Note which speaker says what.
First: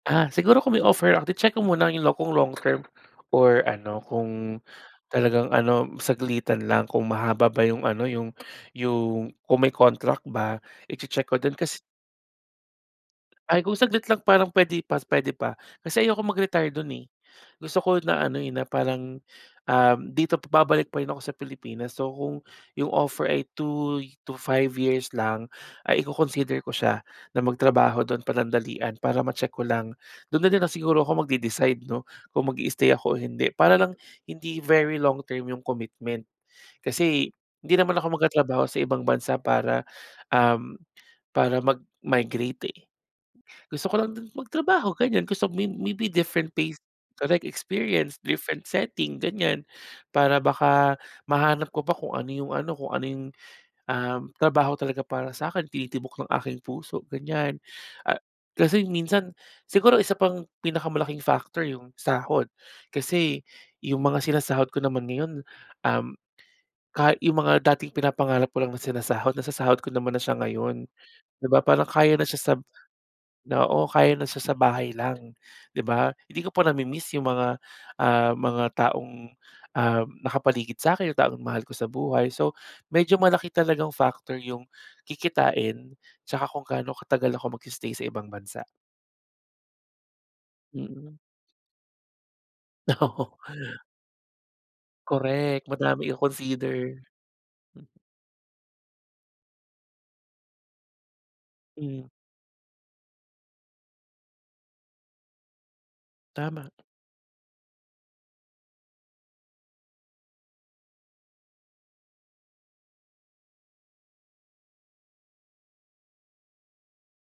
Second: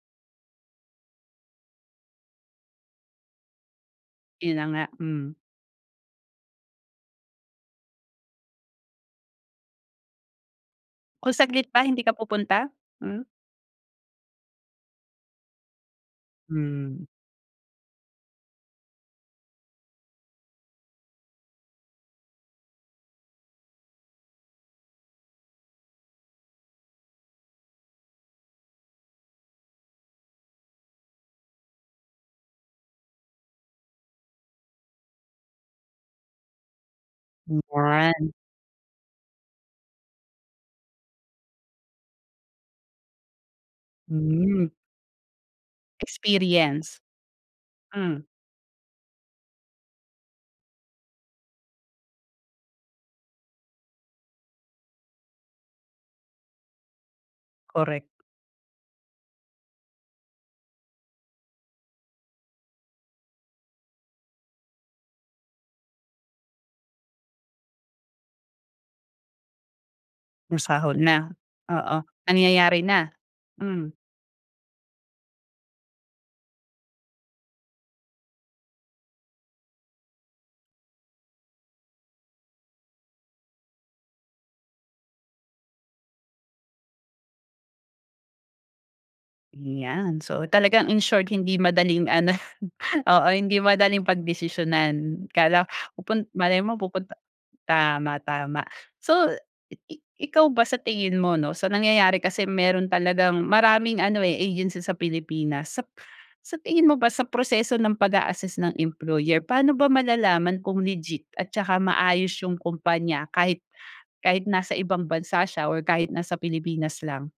Speaker 1: Ah, siguro kung may offer, ah, di check ko muna yung lo kung long term or ano
Speaker 2: Yun
Speaker 1: kung
Speaker 2: na nga, hmm.
Speaker 1: talagang ano saglitan lang kung mahaba ba yung ano yung yung kung may contract ba i-che-check ko
Speaker 2: Kung
Speaker 1: din
Speaker 2: saglit
Speaker 1: kas
Speaker 2: pa hindi ka pupunta? Hmm.
Speaker 1: Ay, kung saglit lang parang pwede pa pwede pa. Kasi ayokong mag-retire dun,
Speaker 2: Hmm.
Speaker 1: eh. Gusto ko na ano, eh, na parang, um, dito pa babalik pa rin ako sa Pilipinas. So, kung yung offer ay 2 y to 5 years lang ay iko-consider ko siya na magtrabaho do'n panandalian para ma-check ko lang. Do'n na din lang siguro ako magde-decide, 'no, kung mag-i-stay ako o hindi para lang hindi very long term yung commitment. Kasi
Speaker 2: Hmm,
Speaker 1: hindi naman ako
Speaker 2: yan.
Speaker 1: magtatrabaho sa ibang bansa para, um, para mag-migrate, eh. Gusto ko lang do'n
Speaker 2: Hmm.
Speaker 1: magtrabaho, ganyan. Gusto may maybe different place,
Speaker 2: Experience,
Speaker 1: correct
Speaker 2: hmm.
Speaker 1: experience, different setting, ganyan. Para baka mahanap ko pa kung ano yung ano, kung ano yung, um, trabaho talaga para sa'kin tinitibok ng aking puso, ganyan.
Speaker 2: Korek.
Speaker 1: Ah, kasi minsan siguro isa pang pinakamalaking factor yung sahod. Kasi yung mga sinasahod ko naman ngayon, um, ka yung mga dating pinapangarap ko lang sinasahod nasasahod ko naman na siya ngayon.
Speaker 2: Masahol na,
Speaker 1: 'Di ba, parang
Speaker 2: oo,
Speaker 1: kaya na siya sab
Speaker 2: nangyayari na.
Speaker 1: na o na
Speaker 2: Hmm.
Speaker 1: kaya na sa sa bahay lang, 'di ba? Hindi ko pa nami-miss yung mga, ah, mga taong, um, nakapaligid sa'kin, taong mahal ko sa buhay. So, medyo malaki talagang factor yung kikitain tsaka kung gaano katagal ako mag-i-stay sa ibang bansa
Speaker 2: Ayan. So, talagang in
Speaker 1: Mm.
Speaker 2: short hindi madaling ano, oo,
Speaker 1: Oo.
Speaker 2: hindi madaling pagdesisyonan.
Speaker 1: Korek,
Speaker 2: Kala
Speaker 1: madami
Speaker 2: pupun malay
Speaker 1: i-consider.
Speaker 2: mo pupunta tama tama. So, i i ikaw ba sa tingin mo, 'no, sa
Speaker 1: Mm.
Speaker 2: nangyayari kasi meron talagang maraming ano, eh, agency sa Pilipinas sap sa
Speaker 1: Tama.
Speaker 2: tingin mo ba sa proseso ng pag-a-assist ng employer paano ba malalaman kung legit at saka maayos yung kumpanya kahit kahit nasa ibang bansa siya or kahit nasa Pilipinas lang?